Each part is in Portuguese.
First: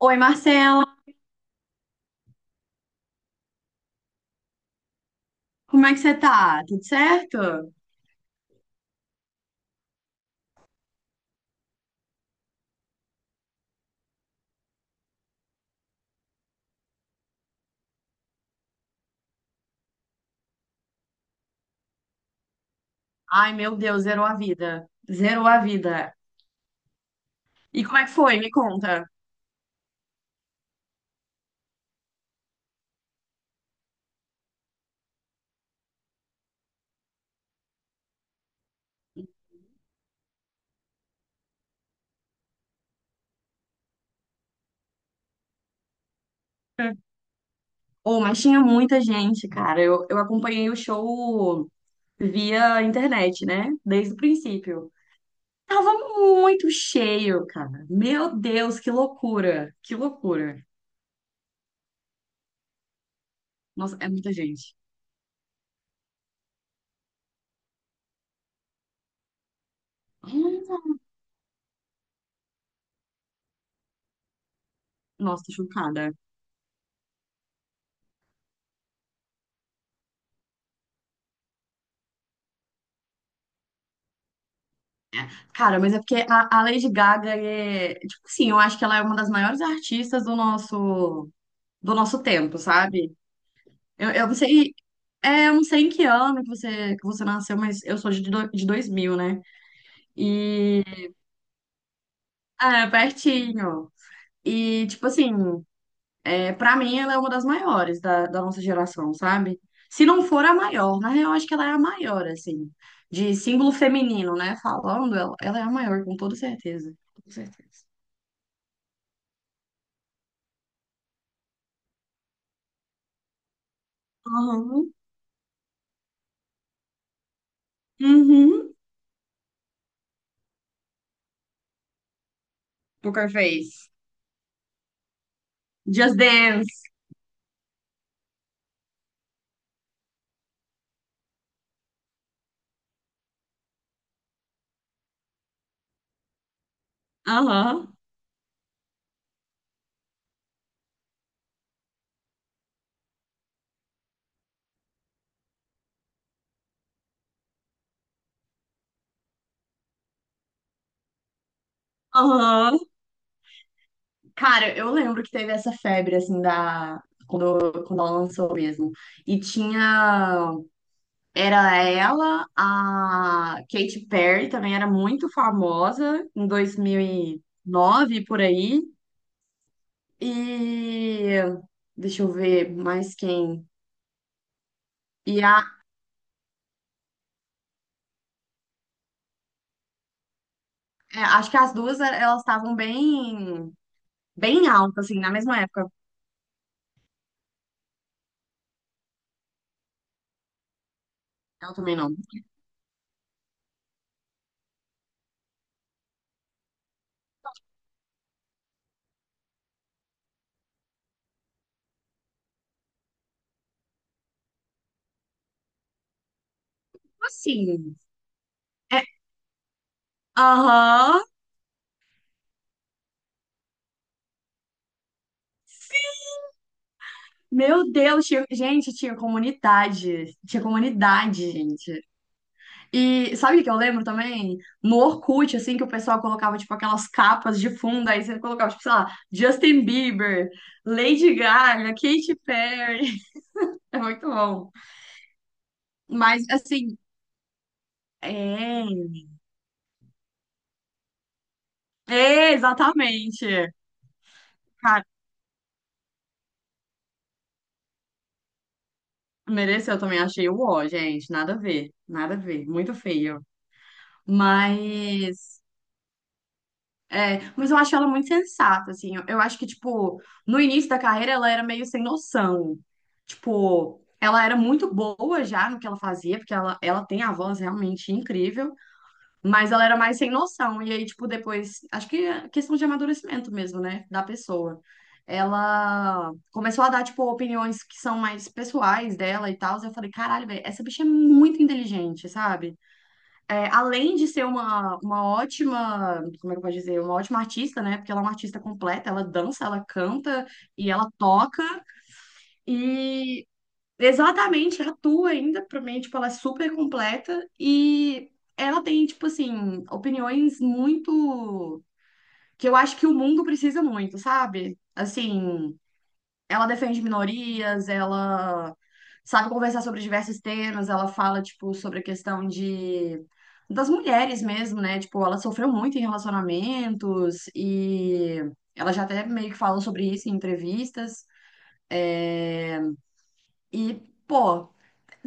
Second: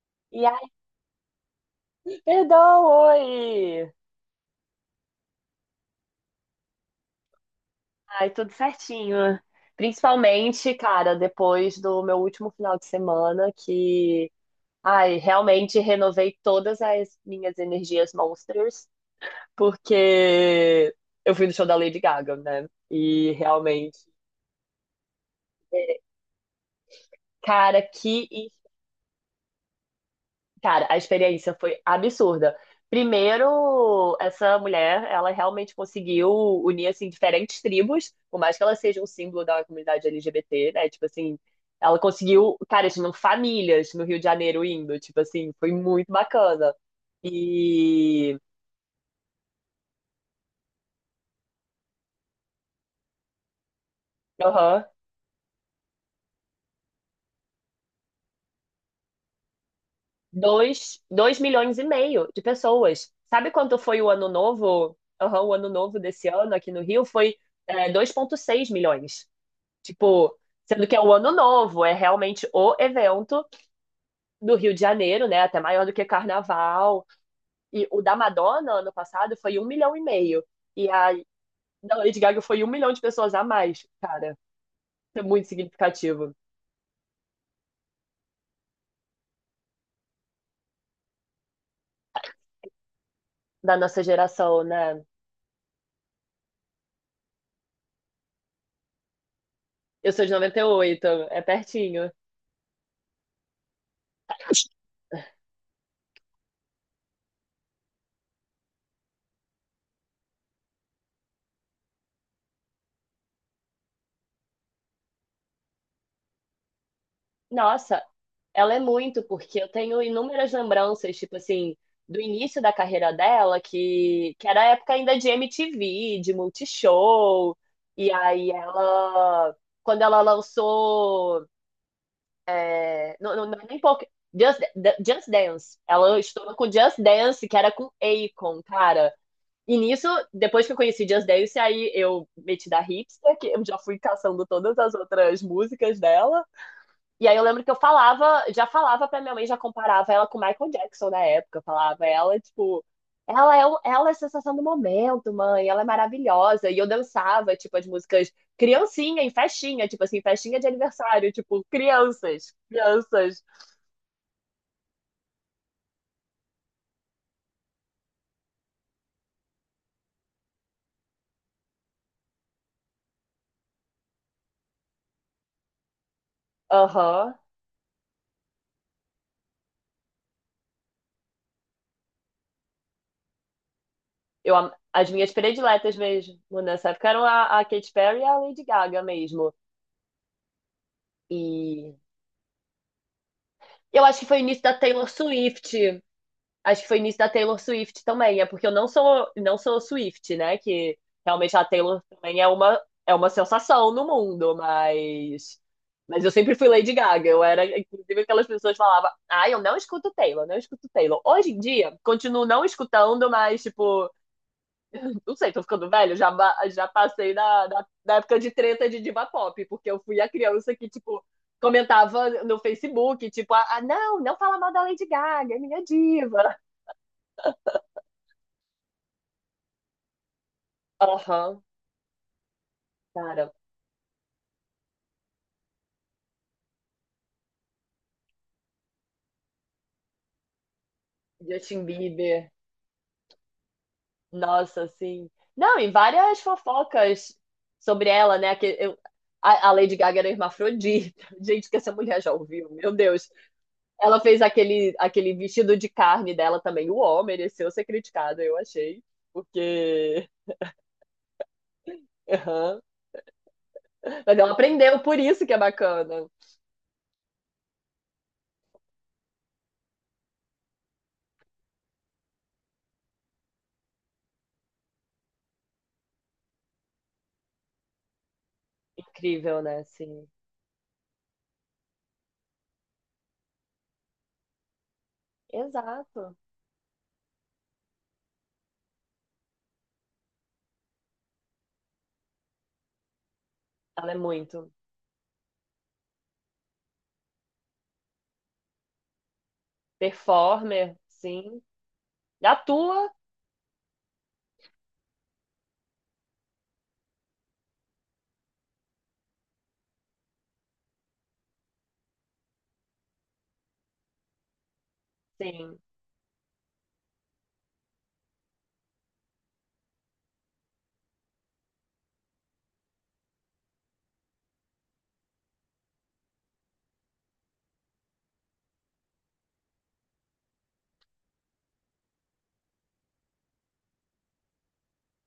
Oi, E aí, Marcela, perdão, oi! como é que você tá? Tudo certo? Ai, tudo certinho. Principalmente, cara, depois do meu último final de semana, que, ai, realmente renovei todas as minhas energias monsters, porque eu fui no show da Lady Gaga, né? E Ai, meu realmente, Deus, zerou a vida. Zerou a vida. E cara. como é que foi? Que Me conta. Cara, a experiência foi absurda. Primeiro, essa mulher, ela realmente conseguiu unir, assim, diferentes tribos, por mais que ela seja um símbolo da comunidade LGBT, né? Tipo assim, ela conseguiu, cara, tinham famílias no Rio de Janeiro indo, tipo assim, foi muito bacana. Oh, E, mas tinha muita gente, cara. Eu acompanhei o show via internet, né? Desde o aham, princípio. Tava muito cheio, cara. Meu Deus, que loucura. Que loucura. dois milhões e meio de pessoas. Sabe quanto Nossa, foi o é ano muita gente. novo? Aham, o ano novo desse ano aqui no Rio foi, 2,6 milhões. Tipo, sendo que é o Ano Novo, é realmente o evento do Rio de Janeiro, né? Nossa, tô Até maior do que chocada. Carnaval. E o da Madonna, ano passado, foi 1,5 milhão. E a da Lady Gaga foi 1 milhão de pessoas a mais, cara. É muito Cara, mas é porque significativo a Lady Gaga é. Tipo assim, eu acho que ela é uma das maiores artistas do nosso. Do nosso tempo, sabe? da nossa Eu não geração, sei, né? Eu não sei em que ano que você nasceu, mas eu sou de 2000, né? Eu sou de noventa e E oito, é pertinho. é, pertinho. E, tipo assim, pra mim ela é uma das maiores da nossa geração, sabe? Se não for a maior, na real, acho que ela é a maior, assim, de símbolo feminino, né? Falando, ela é a maior, com toda certeza. Com certeza. Nossa, ela é muito, porque eu tenho inúmeras lembranças, tipo assim, do início da carreira dela, que era a época Aham. ainda de MTV, de Multishow, e aí Uhum. ela, quando ela lançou, Poker não é nem Face. pouco, Just Dance, ela Just estourou com Dance. Just Dance, que era com Akon, cara. E nisso, depois que eu conheci Just Dance, aí eu meti da hipster, que eu já fui caçando todas as outras músicas dela, e aí eu lembro que eu Aham. falava, já falava pra minha mãe, já comparava ela com o Michael Jackson na época. Eu falava ela, tipo, ela é a sensação do momento, mãe, ela é maravilhosa. E eu dançava, tipo, as músicas criancinha em festinha, tipo assim, festinha de aniversário, tipo, crianças, Aham. crianças. Cara, eu lembro que teve essa febre, assim, da... Quando ela lançou mesmo. E tinha... Era ela, a Katy Perry também era muito famosa em Aham. 2009, por aí. E... Deixa eu ver mais quem. As minhas E a... prediletas mesmo né, nessa época eram a Katy Perry e a Lady Gaga mesmo. Acho que as E duas, elas estavam bem... eu acho que foi o início Bem da altas, Taylor assim, na mesma época. Swift. Acho que foi nisso da Taylor Swift também. É porque eu não sou Swift, né? Que realmente a Ela também Taylor não. também é uma sensação no mundo, mas. Mas eu sempre fui Lady Gaga. Eu era, inclusive, aquelas pessoas que falavam: ah, eu não escuto Taylor, não escuto Taylor. Hoje em dia, continuo não escutando, mas, tipo, não sei, tô ficando velho. Já passei da, da, Assim... da época de treta de É... diva pop, porque eu fui a criança que, Aham... tipo, comentava no Facebook, tipo, ah, não, não fala mal da Lady Gaga, é minha diva. Meu Deus, tinha- gente, tinha comunidade. Tinha comunidade, Aham. gente. E Cara, sabe o que eu lembro também? No Orkut, assim, que o pessoal colocava, tipo, aquelas capas de fundo, aí você colocava, tipo, sei lá, Justin Bieber, Lady Justin Gaga, Katy Bieber, Perry. É muito bom. nossa, assim. Não, e várias Mas, assim, fofocas sobre ela, né? Que eu- é. a, a Lady Gaga era hermafrodita. Gente, que essa mulher já É, ouviu, meu Deus. exatamente. Ela fez aquele, Cara, vestido de carne dela também. O homem mereceu ser criticado, eu achei. mereceu também, Porque. achei o ó, gente. Nada a ver, nada a ver. Aham. Muito feio. Mas ela aprendeu, por isso que é Mas. bacana. É, mas eu acho ela muito sensata, assim. Eu acho que, tipo, no início da carreira ela era meio sem noção. Tipo, ela era muito boa já no que ela fazia, porque ela tem a voz realmente incrível, Incrível, mas né? ela era mais Sim. sem noção. E aí, tipo, depois, acho que é questão de amadurecimento mesmo, né, da pessoa. Ela Exato. começou a dar, tipo, opiniões que são mais pessoais dela e tal. Eu falei, caralho, velho, essa bicha é muito inteligente, sabe? Ela é Além de ser muito. Uma ótima, como é que eu posso dizer, uma ótima artista, né? Porque ela é uma artista completa, ela dança, ela canta e Performer, ela sim. toca Atua, e exatamente atua ainda, pra mim, tipo, ela é super completa e ela tem, tipo assim, opiniões muito que eu acho que o mundo precisa muito, sabe? Assim, sim. ela defende minorias, ela sabe conversar sobre diversos temas, ela fala, tipo, sobre a questão de das mulheres mesmo, né? Tipo, ela sofreu muito em relacionamentos e ela já até meio que falou sobre isso em entrevistas. E, pô,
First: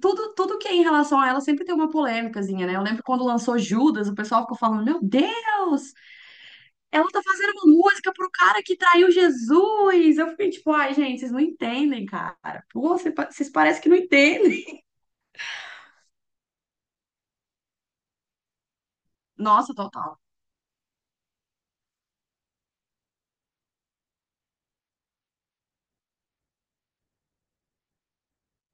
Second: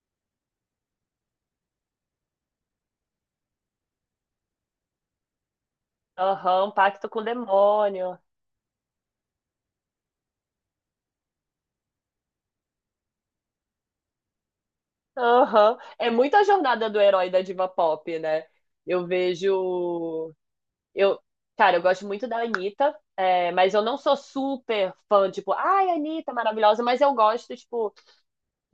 tudo que é em relação a ela sempre tem uma polêmicazinha, né? Eu lembro quando lançou Judas, o pessoal ficou falando, meu Deus! Aham, um pacto Ela com tá o fazendo uma música demônio. pro cara que traiu Jesus. Eu fiquei tipo, ai, gente, vocês não entendem, cara. Pô, vocês parecem que não entendem. Aham. É muita jornada do herói da diva pop, né? Eu Nossa, total. vejo. Eu... Cara, eu gosto muito da Anitta, mas eu não sou super fã, tipo, ai, Anitta, maravilhosa, mas eu gosto, tipo,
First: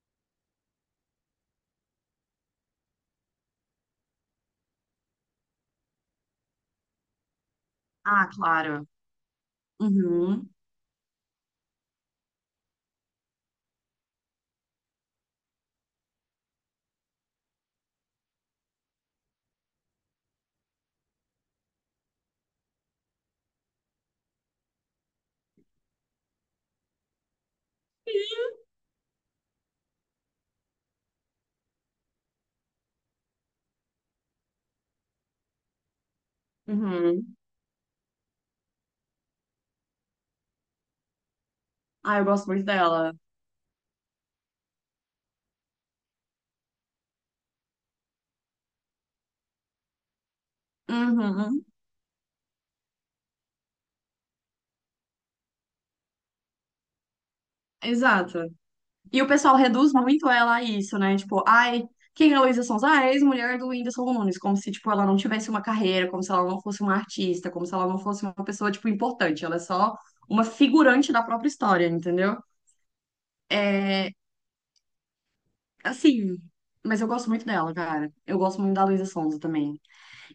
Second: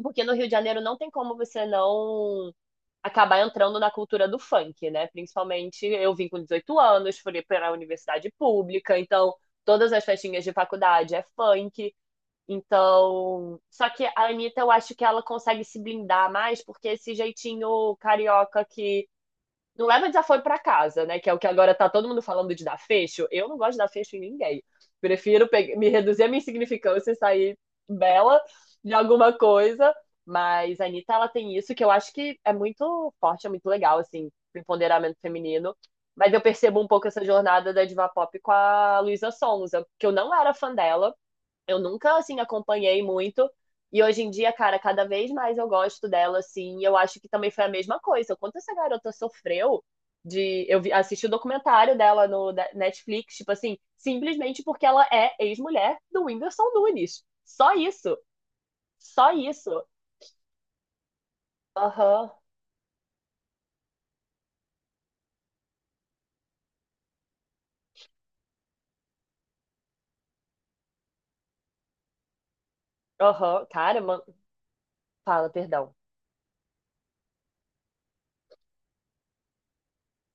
porque no Rio de Janeiro não tem como você não acabar entrando na cultura do funk, né? Principalmente eu vim com 18 anos, fui para a Ah, universidade claro. pública, então todas as festinhas Uhum, de faculdade é funk. Então, só que a Anitta, eu acho que ela consegue se blindar mais, porque esse jeitinho carioca que não leva desaforo pra casa, né? Que é o que agora tá todo mundo falando de dar fecho. Eu não gosto de dar fecho em ninguém. Prefiro me reduzir a minha insignificância e sair bela de alguma coisa. Mas a Anitta, ela tem isso que eu acho que é muito forte, é muito legal, assim, pro empoderamento feminino. Mas eu percebo um pouco essa uhum. jornada da diva pop com a Luísa Sonza, que eu não era fã dela. Eu nunca, Ah, eu assim, gosto muito acompanhei dela. muito. E hoje em dia, cara, cada vez mais eu gosto dela, assim. E eu acho que também foi a mesma coisa. O quanto essa garota sofreu de. Assisti o Uhum, documentário dela no Netflix, tipo assim, simplesmente porque ela é ex-mulher do Whindersson Nunes. Só isso. exato. E o Só pessoal isso. reduz muito ela a isso, né? Tipo, ai, Aham. quem é a Luísa Sonza? Ah, é a ex-mulher do Whindersson Nunes. Como se, tipo, ela não tivesse uma carreira, como se ela não fosse uma artista, como se ela não fosse uma pessoa, tipo, importante. Ela é só uma figurante da própria história, entendeu? Aham. Cara, É, mano. Fala, perdão. assim, mas eu gosto muito dela, cara. Eu gosto muito da Luísa Sonza também.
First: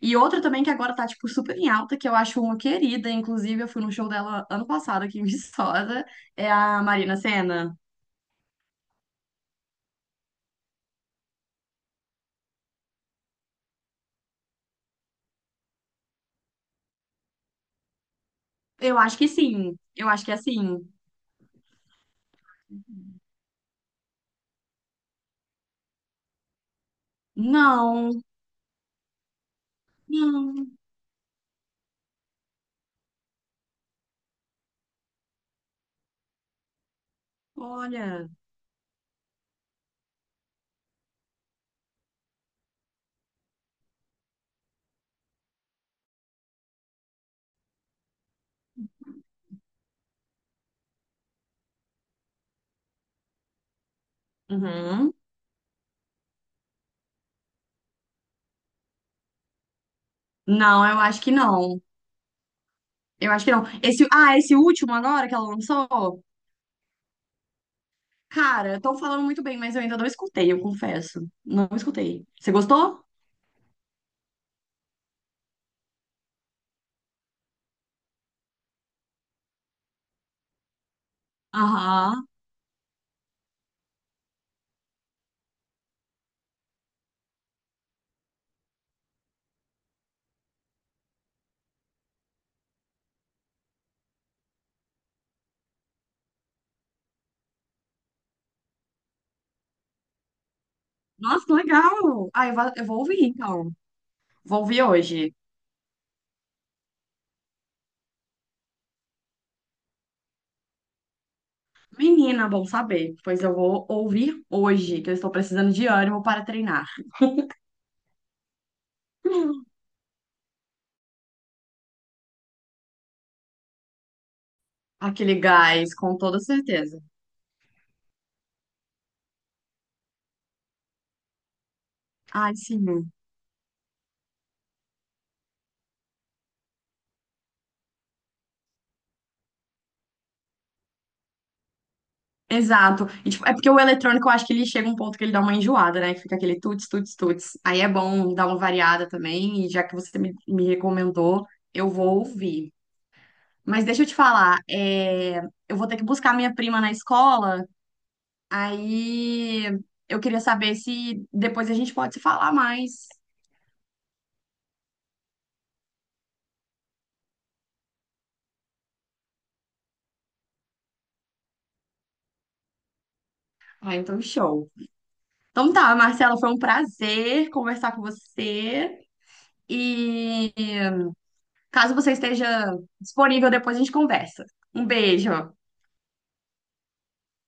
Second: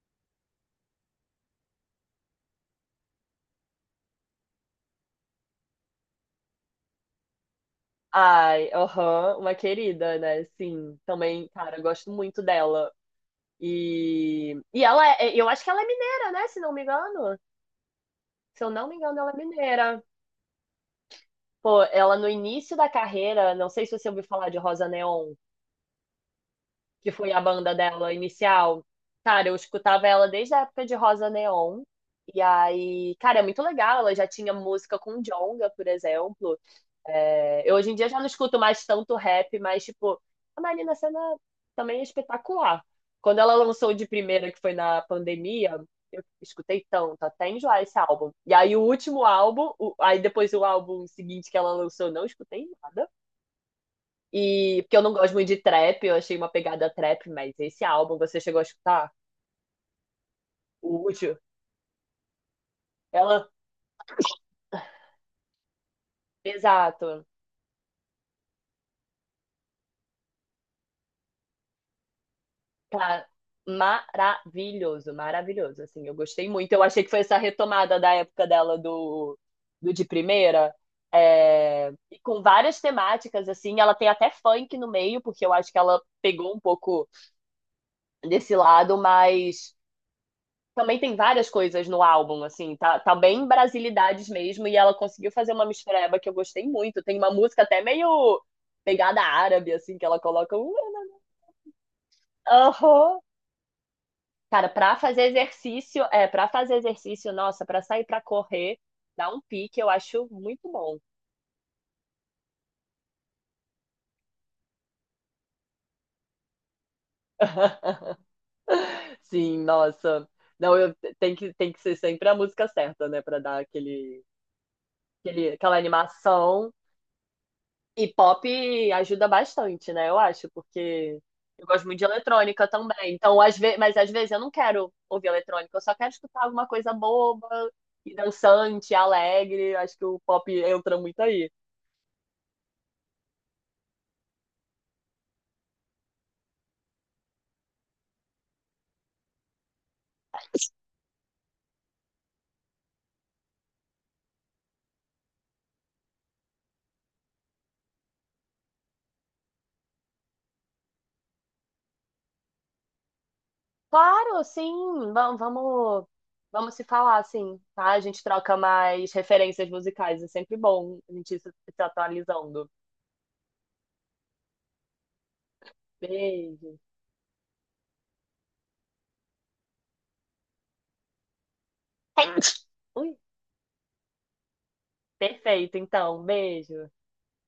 E outra também que agora tá, tipo, super em alta, que eu acho uma querida, inclusive eu fui no show dela ano passado aqui em Viçosa, é a Marina Sena. Ai, aham. Uma querida, né? Sim. Também, cara, eu gosto muito dela. E eu acho que ela é mineira, né? Se não me engano. Se eu não me Eu acho engano, que ela é sim. mineira. Eu acho que é assim. Pô, ela no início da carreira, não sei se você ouviu falar de Rosa Neon, que foi a banda Não, dela inicial. Cara, eu escutava ela desde a não, época de Rosa Neon. E aí, cara, é muito legal. Ela já tinha música com Djonga, por exemplo. É, eu hoje em dia já não olha. escuto mais tanto rap, mas, tipo, a Marina Sena também é espetacular. Quando ela lançou o de primeira, que foi na pandemia, eu escutei tanto, até enjoar esse álbum. E aí o último álbum, aí depois o álbum seguinte que ela lançou, eu não escutei nada. E porque eu não Uhum. gosto muito de trap, eu achei uma pegada trap, mas esse álbum você chegou a escutar? Não, O eu acho que último? não. Eu acho Ela, que não. Esse, ah, esse último agora que ela lançou? Exato. Cara, estão falando muito bem, mas eu ainda não escutei, eu confesso. Não escutei. Você gostou? Cara, maravilhoso, maravilhoso. Assim, eu gostei muito. Eu achei que foi essa retomada da época dela do, de primeira. E Aham. com várias temáticas, assim, ela tem até funk no meio, porque eu acho que ela pegou um pouco desse lado, mas também tem várias coisas no álbum, assim, tá bem brasilidades mesmo, e ela conseguiu fazer uma mistureba que eu gostei muito. Tem uma música até meio pegada árabe, assim, que ela coloca Nossa, que legal! Ah, eu vou um ouvir então. Vou Cara, ouvir pra fazer hoje. exercício, para fazer exercício, nossa, pra sair pra correr, dar um pique, eu acho muito bom. Menina, bom saber. Pois eu vou ouvir hoje, que eu estou precisando de ânimo para treinar. Sim, nossa. Não, eu tem que ser sempre a música certa, né, pra dar aquele, Aquele aquela gás, com toda animação. certeza. E pop ajuda bastante, né? Eu acho, porque eu gosto muito de Ai, eletrônica também. sim. Então, às vezes, mas às vezes eu não quero ouvir eletrônica, eu só quero escutar alguma coisa boba e dançante, alegre. Acho que o pop entra muito aí. Exato. E, tipo, é porque o eletrônico, eu acho que ele chega um ponto que ele dá uma enjoada, né? Que fica aquele tuts, tuts, tuts. Aí é bom dar uma variada também. E já que você me recomendou, eu vou ouvir. Mas deixa eu te falar, é, eu vou ter que buscar minha prima na escola. Aí eu queria saber se depois a gente pode se falar mais. Claro, sim, vamos, vamos, vamos se falar, sim, tá? A gente troca mais referências musicais, é sempre bom a gente ir se atualizando. Ah, então show. Então tá, Marcela, foi um Beijo. prazer conversar com você. E caso você esteja Ui, disponível, depois a gente conversa. Um beijo. perfeito, então, beijo.